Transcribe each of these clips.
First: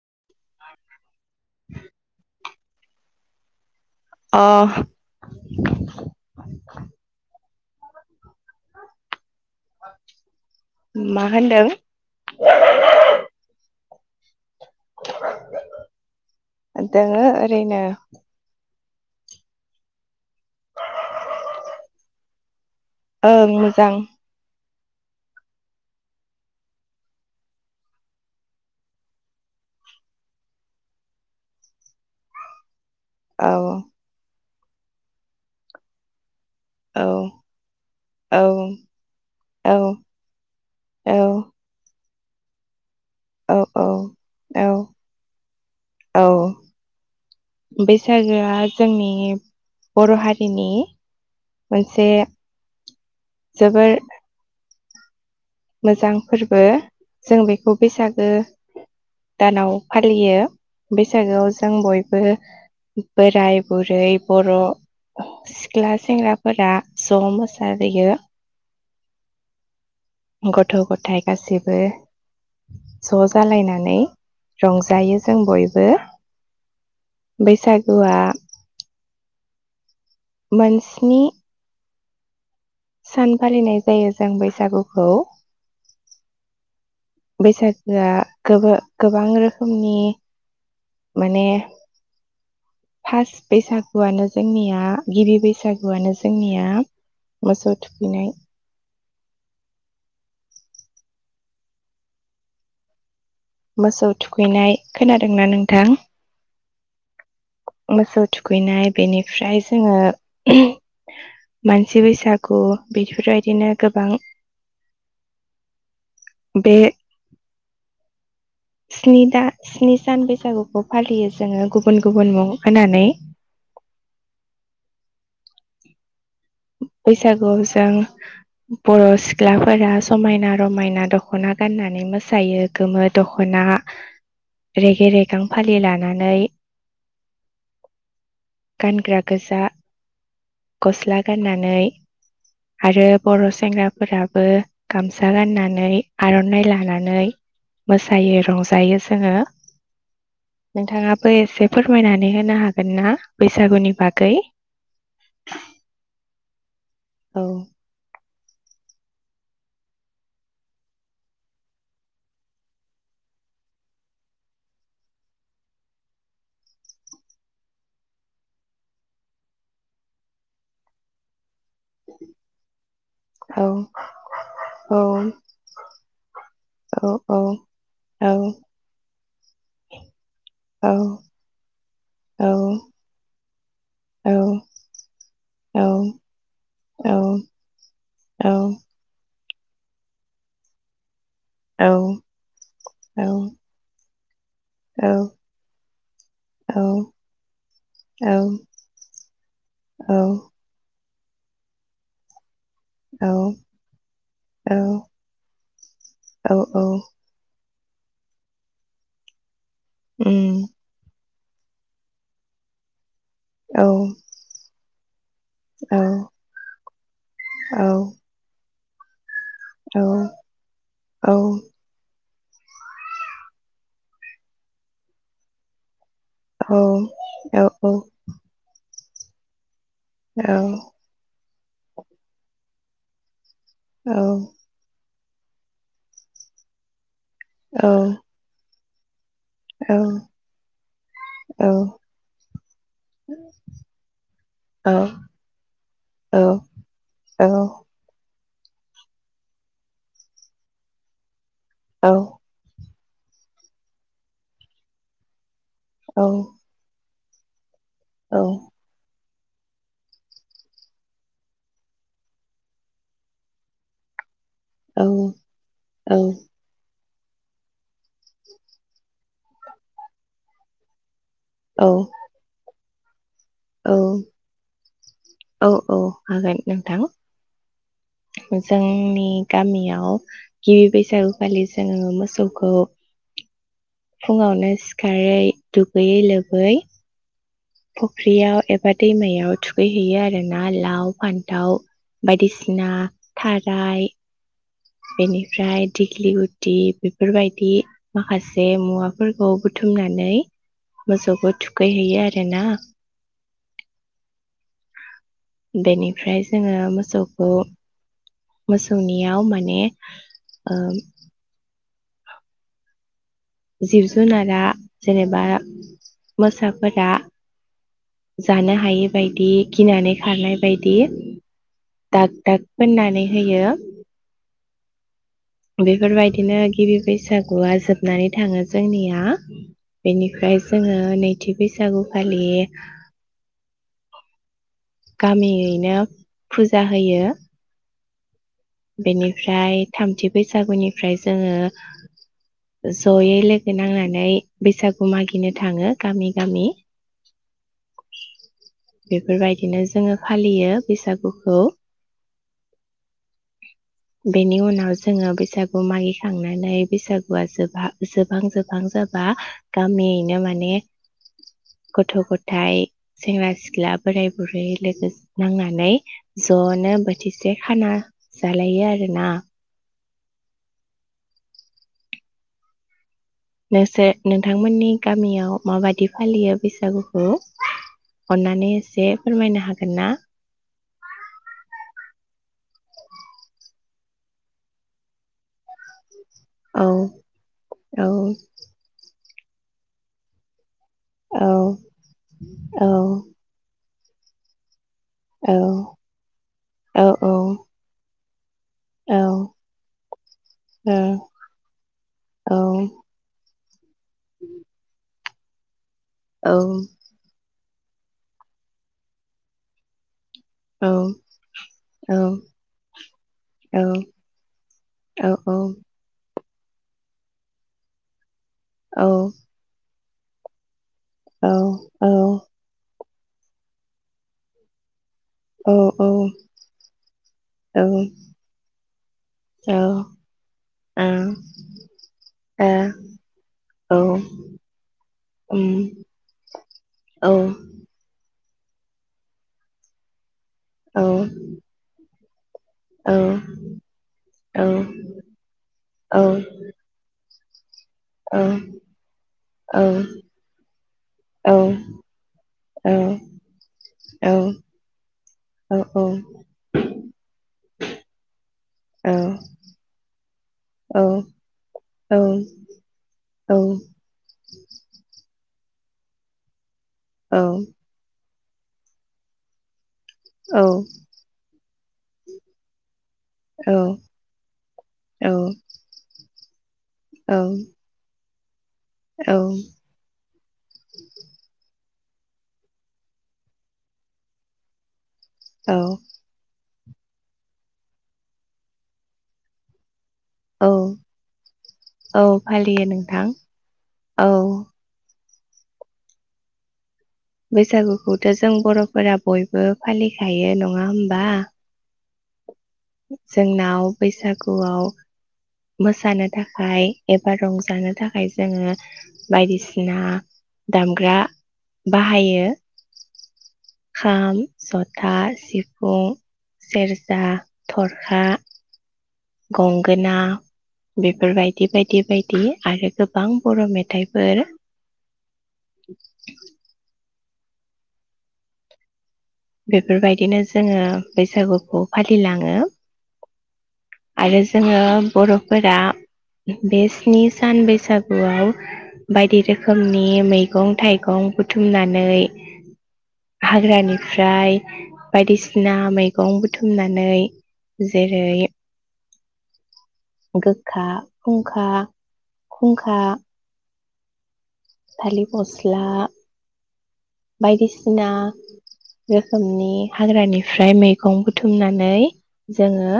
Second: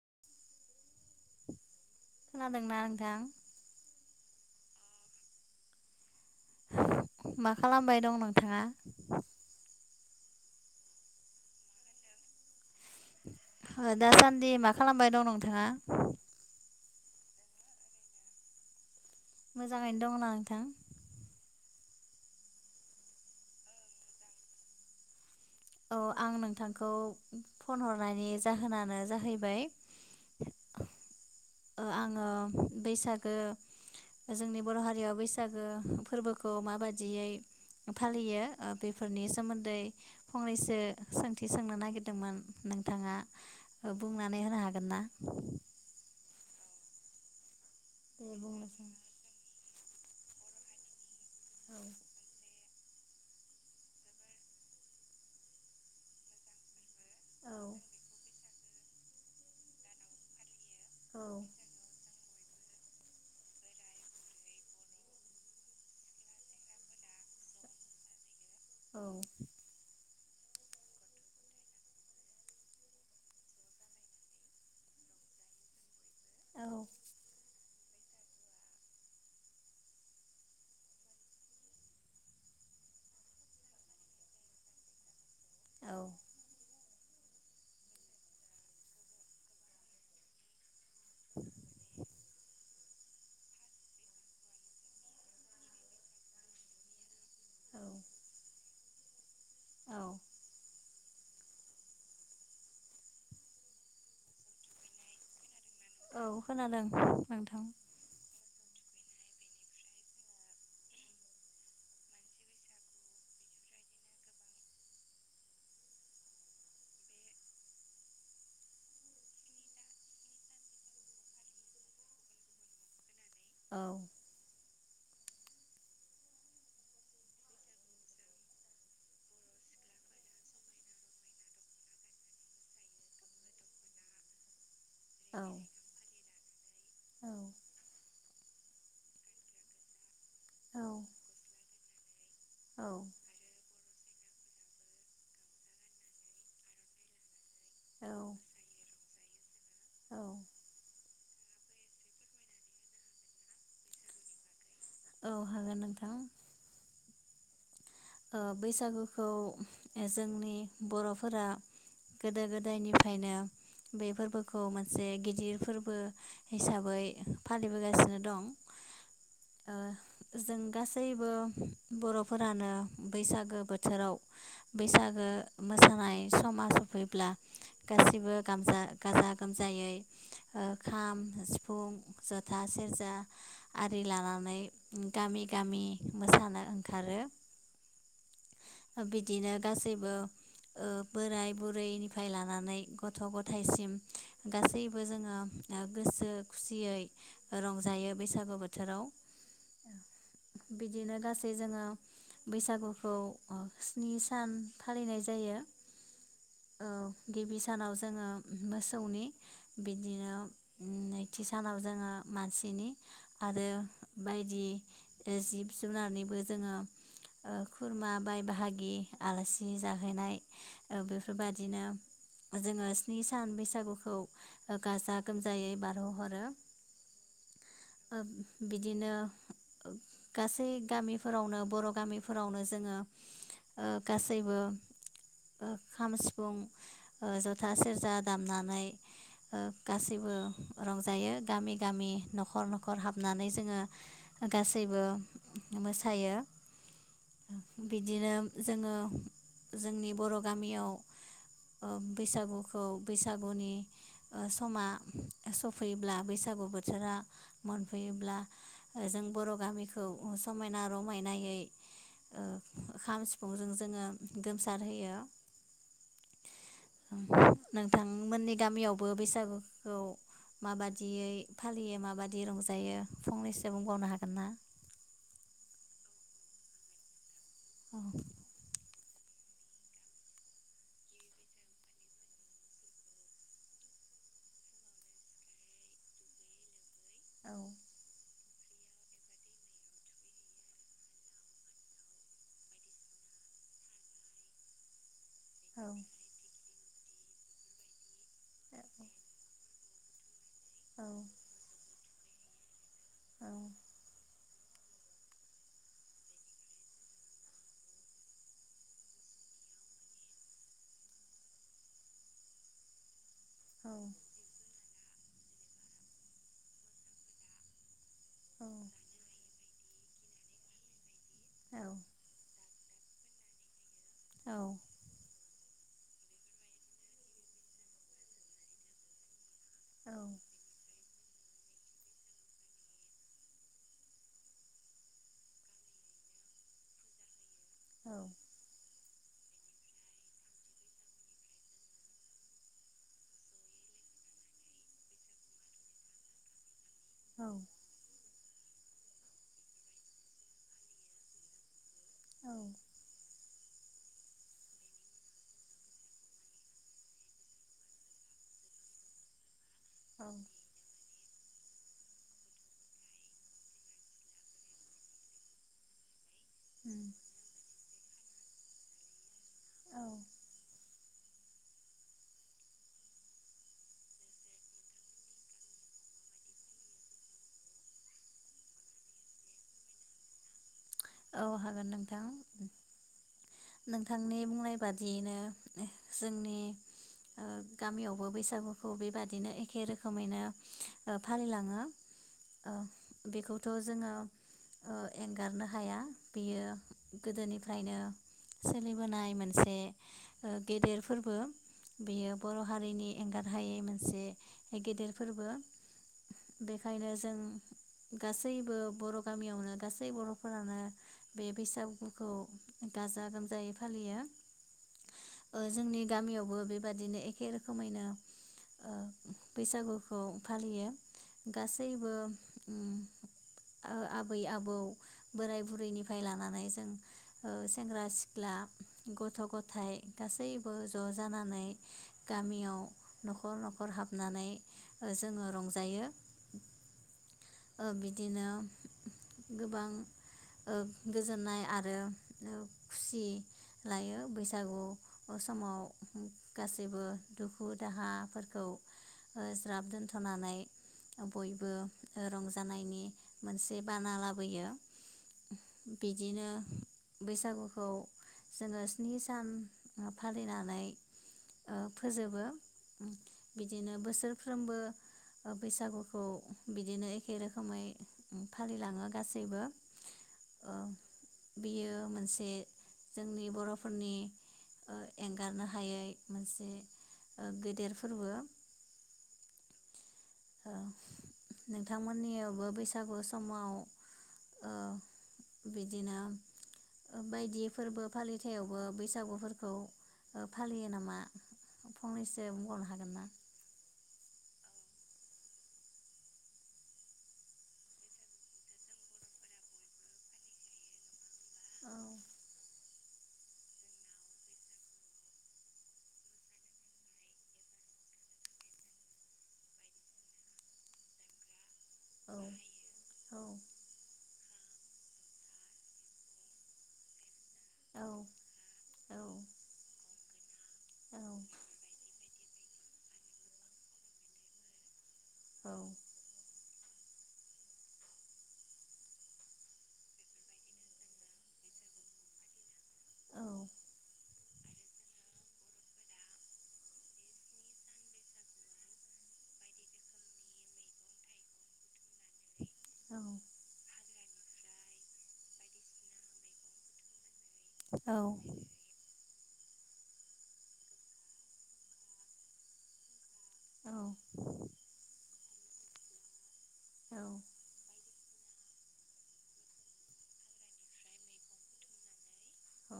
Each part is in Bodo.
[inaudible] खोनादों ना नोंथां? अ मा खालामबाय दं नोंथाङा? मा होनदों? ओ दा सान दि मा खालामबाय दं नोंथाङा? दोङो ओरैनो। मोजाङैनो दंना नोंथां? ओ मोजां। औ आं नोंथांखौ फन हरनायनि जाहोनानो जाहैबाय ओ आङो बैसागो औ जोंनि बर' हारियाव बैसागो फोरबोखौ खौ औ माबायदियै औ फालियो ओ बेफोरनि औ सोमोन्दै फंनैसो सोंथि औ सोंनो नागिरदों। मोन नों थाङा बुंनानै होनो औ औ हागोन ना? औ दे बैसागोआ बुंनोसै जोंनि बर' हारिनि औ मोनसे जोबोर मोजां फोरबो जों बेखौ बैसागो दानाव फालियो। औ बैसागोआव जों बय बो बोराय बुरै बर' सिख्ला सेंग्राफोरा ज' मोसाहैयो। औ। गथ' गथाइ गासैबो ज' जालायनानै रंजायो जों बयबो। औ। बैसागुआ मोनस्नि सान फालिनाय जायो जों बैसागुखौ। बैसागोआ गोबा गोबां रोखोमनि माने फास बैसागुआनो जोंनिया गिबि बैसागुआनो जोंनिया मोसौ औ थुखैनाय। औ। मोसौ थुखैनाय खोनादोंना नों? औ खोनादों नोंथां। दुगैनाय बेनिफ्राय जोङो मानसि बैसागु बेफोरबायदिनो गोबां बे स्नि दा-स्नि सान बैसागुखौ फालियो जोङो गुबुन गुबुन मुं होनानै औ बैसागुआव जों बर' सिख्लाफोरा समायना रमायना दखना गाननानै मोसायो गोमो द'खना रेगे औ रेगां फालि लानानै [inaudible] गानग्रा गोजा गस्ला नानै औ आरो बर' सेंग्रा फोराबो गामसा गाननानै आरनाइ लानानै, मोसायो औ रंजायो। जोङो औ नोंथाङाबो एसे फोरमायनानै होनो हागोन ना बैसागुनि बागै? औ हागोन नोंथां। औ ओ बैसागुखौ जोंनि बर'फोरा गोदो गोदायनिफ्रायनो बे फोरबोखौ मोनसे गिदिर फोरबो हिसाबै फालिबोगासिनो दं ओ जों गासैबो बरफोरानो औ बैसागो बोथोराव बैसागो औ मोसानाय समा सफैब्ला औ औ गासिबो औ गाजा गोमजायै औ खाम सिफुं औ जथा सेरजा आरि लानानै हागोन गामि गामि मोसानो ओंखारो। औ बिदिनो गासैबो ओ बोराय बुरैनिफ्राय लानानै गथ' गथायसिम गासैबो जोङो गोसो खुसियै रंजायो बैसागु बोथोराव बिदिनो गासै जोङो बैसागुखौ स्नि सान फालिनाय जायो गिबि सानाव जोङो मोसौनि बिदिनो थि सानाव जोङो मानसिनि आरो बायदि जिब जुनारनिबो जोङो खुरमा बाय हागि आलासि जाहैनाय बेफोरबादिनो जोङो स्नि सान बैसागुखौ गाजा गोमजायै बारहो औ औ औ दिनो गासै गामिफोरावनोब बर गामि फोरावनो जोङो ओ गासैबो ओ खाम, सिफुं ओ जथा, सेरजा दामनानै ओ गासैबो रंजायो गामि गामि नखर नखर हाबनानै जोङो गासैबो मोसायो। औ दिनो जोङो जोंनि बर गामियाव ओ बैसागुखौ बैसागुनि ओ समा सफैयोब्ला बैसागु बोथोरा मोनफैयोब्ला जों बर गामिखौ समायना रमायनायै ओ खाम सिफुंजों जोङो गोमसार होयो। नोंथांमोननि गामियावबो बैसागुखौ माबादियै फालियो माबादि रंजायो फंनैसो बुं बावनो हागोन ना? हागोन नोंथां। औ जोंनि गामियाव गिबि बैसागु फालि जोङो मोसौखौ फुङावनो सिखारै दुगैयै लोबै औ फुख्रियाव एबा दैमायाव थुखैहैयो आर ना लाव, फान्थाव बायदिसिना थाराय बिनि ओमफ्राय औ दिगलि गुटि बेफोरबायदि माखासे मुवाफोरखौ बुथुमनानै औ मोसौखौ थुखै हैयो आरोना औ बेनिफ्राय जोङो मोसौखौ मोसौनियाव माने जिब जुनारा जेनेबा मोसाफोरा जानो हायि बायदि गिनानै खारनाय बायदि दाग दाग फोननानै होयो। औ बेफोरबायदिनो गिबि बैसागुआ जोबनानै थांङो जोंनिया बेनिफ्राय जोङो ओ नैथि बैसागु फालियो गामियैनो फुजा होयो। औ बेनिफ्राय थामथि बैसागुनिफ्राय जोङो जयै लोगो नांनानै बैसागु मागिनो थाङो गामि गामि औ बेफोरबायदिनो जोङो फालियो बैसागुखौ औ बेनि उनाव जोङो बैसागु मागिखांनानै बैसागुआ जोब जोबहां जोबहां जाबा गामियैनो औ माने गथ'गथाइ, सेंग्रा, सिख्ला, बोराय, बुरै लोगो नांनानै जनो उम बोथिसे खाना जालायो आरो ना औ नोंसोर नोंथांमोननि गामियाव माबादि फालियो बैसागुखौ अन्नानै एसे फोरमायनो हागोन ना? औ हागोन नोंथां। नोंथांनि बुंनाय बादियैनो ओ जोंनि औ ओ औ गामियावबो बैसागुखौ बेबा दिनो एखे रोखोमैनो फालिलाङो औ औ बेखौथ जोङो ओ औ एंगारनो हाया बियो औ औ ओ गोदोनिफ्रायनो सोलिबोनाय मोनसे ओ गेदेर औ फोरबो बेयो बर'हारिनि एंगार हायै मो से गेदेर फोरबो बेखायनो जों गासैबो बर गामियावनो गासै बर' फोरानो औ बे बैसागुखौ औ गाजा गोमजायै औ फालियो। औ ओ जोंनि गा मियावबो बेबादिनो एखे रोखोमैनो औ खौ फालियो। गासैबो उम आ आबै आबौ बोराय बुरैनिफ्राय लानानै जों सेंग्रा सिख्ला गथ' गथायाइ गासैबो ज' जानानै गामियाव न'खर न'खर हाबनानै जोङो रंजायो ओ बिदिनो गोबां ओं गोजोननाय आरो औ खुसि लायो बैसागु समाव गासैबो दुख दाहाफोरखौ ज्राब दोनथनानै बयबो रंजानायनि मोनसे बाना लाबोयो बिदिनो बैसागुखौ जोङो स्नि सान- फालिनानै ओ फोजोबो बिदिनो बोसोरफ्रोमबो बैसागुखौ बिदिनो एखे रोखोमै फालिलाङो गासैबो औ। ओ बियो मोनसे जोंनि बर'फोरनि एंगारनो हायै मोनसे ओ गेदेर फोरबो। औ। औ। नोंथांमोननियावबो बैसागु समाव ओ बिदिनो बायदि फोरबो फालिथायावबो बैसागुफोरखौ फालियो नामा फंनैसो फालियो बुंबावनो हागोन ना? नोंथां औ। बैसागुखौथ जों बर'फोरा बयबो फालिखायो नङा होमबा? जोंनाव बैसागुआव मोसानो थाखाय एबा रंजानो थाखाय जोङो बायदिसिना दामग्रा बाहायो। खाम, जथा, सिफुं, सेरजा, थरखा गंगोना बेफोरबायदि बायदि बायदि आरो गोबां बर' मेथाइफोर बेफोरबायदिनो जोङो बैसागुखौ फालिलाङो आरो जोङो बर'फोरा बे स्नि सान बैसागुआव बायदि रोखोमनि मैगं थाइगं बुथुमनानै हाग्रानि ओमफ्राय बायदिसिना मैगं बुथुमनानै जेरै गोखा, खुंखा, खुंखा थालि फस्ला बायदिसिना रोखोमनि हाग्रानिफ्राय मैगं बुथुमनानै जोङो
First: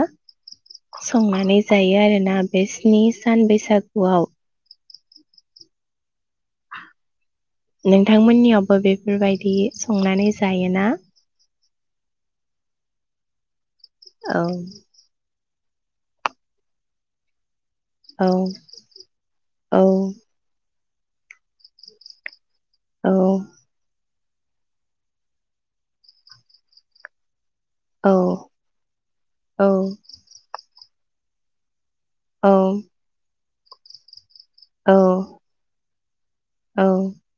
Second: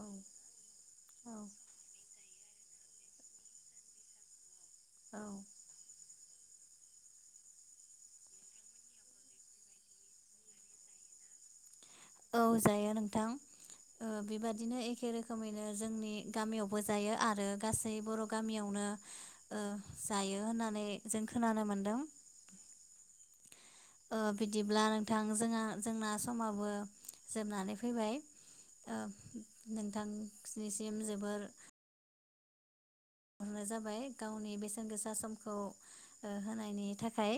संनानै जायो आरो ना बे स्नि सान बैसागुआव। औ। नोंथांमोननियावबो बेफोरबायदि संनानै जायोना? औ जायो नोंथां। ओ औ बेबादिनो एखे रोखोम रोखोमैनो जोंनि गामियावबो जायो आरो गासै बर' औ गामियावनो ओ औ जायो होननानै जों खोनानो मोनदों। औ। ओ बिदिब्ला नोंथां जोंङा जोंना समाबो जोबनानै औ फैबाय ओ औ नोंथां स्निसि इम जोबोर औ। हरनाय जाबाय। गावनि बेसेन औ गोसा समखौ ओ होनायनि थाखाय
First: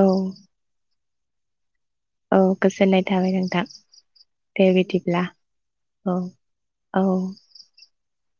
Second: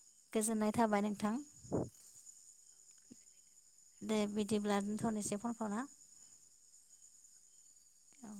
औ गोजोननाय थाबाय नों नोंथां। औ गोजोननाय थाबाय नोंथां दे बिदिब्ला दोनथ'नोसै फनखौ ना औ औ। औ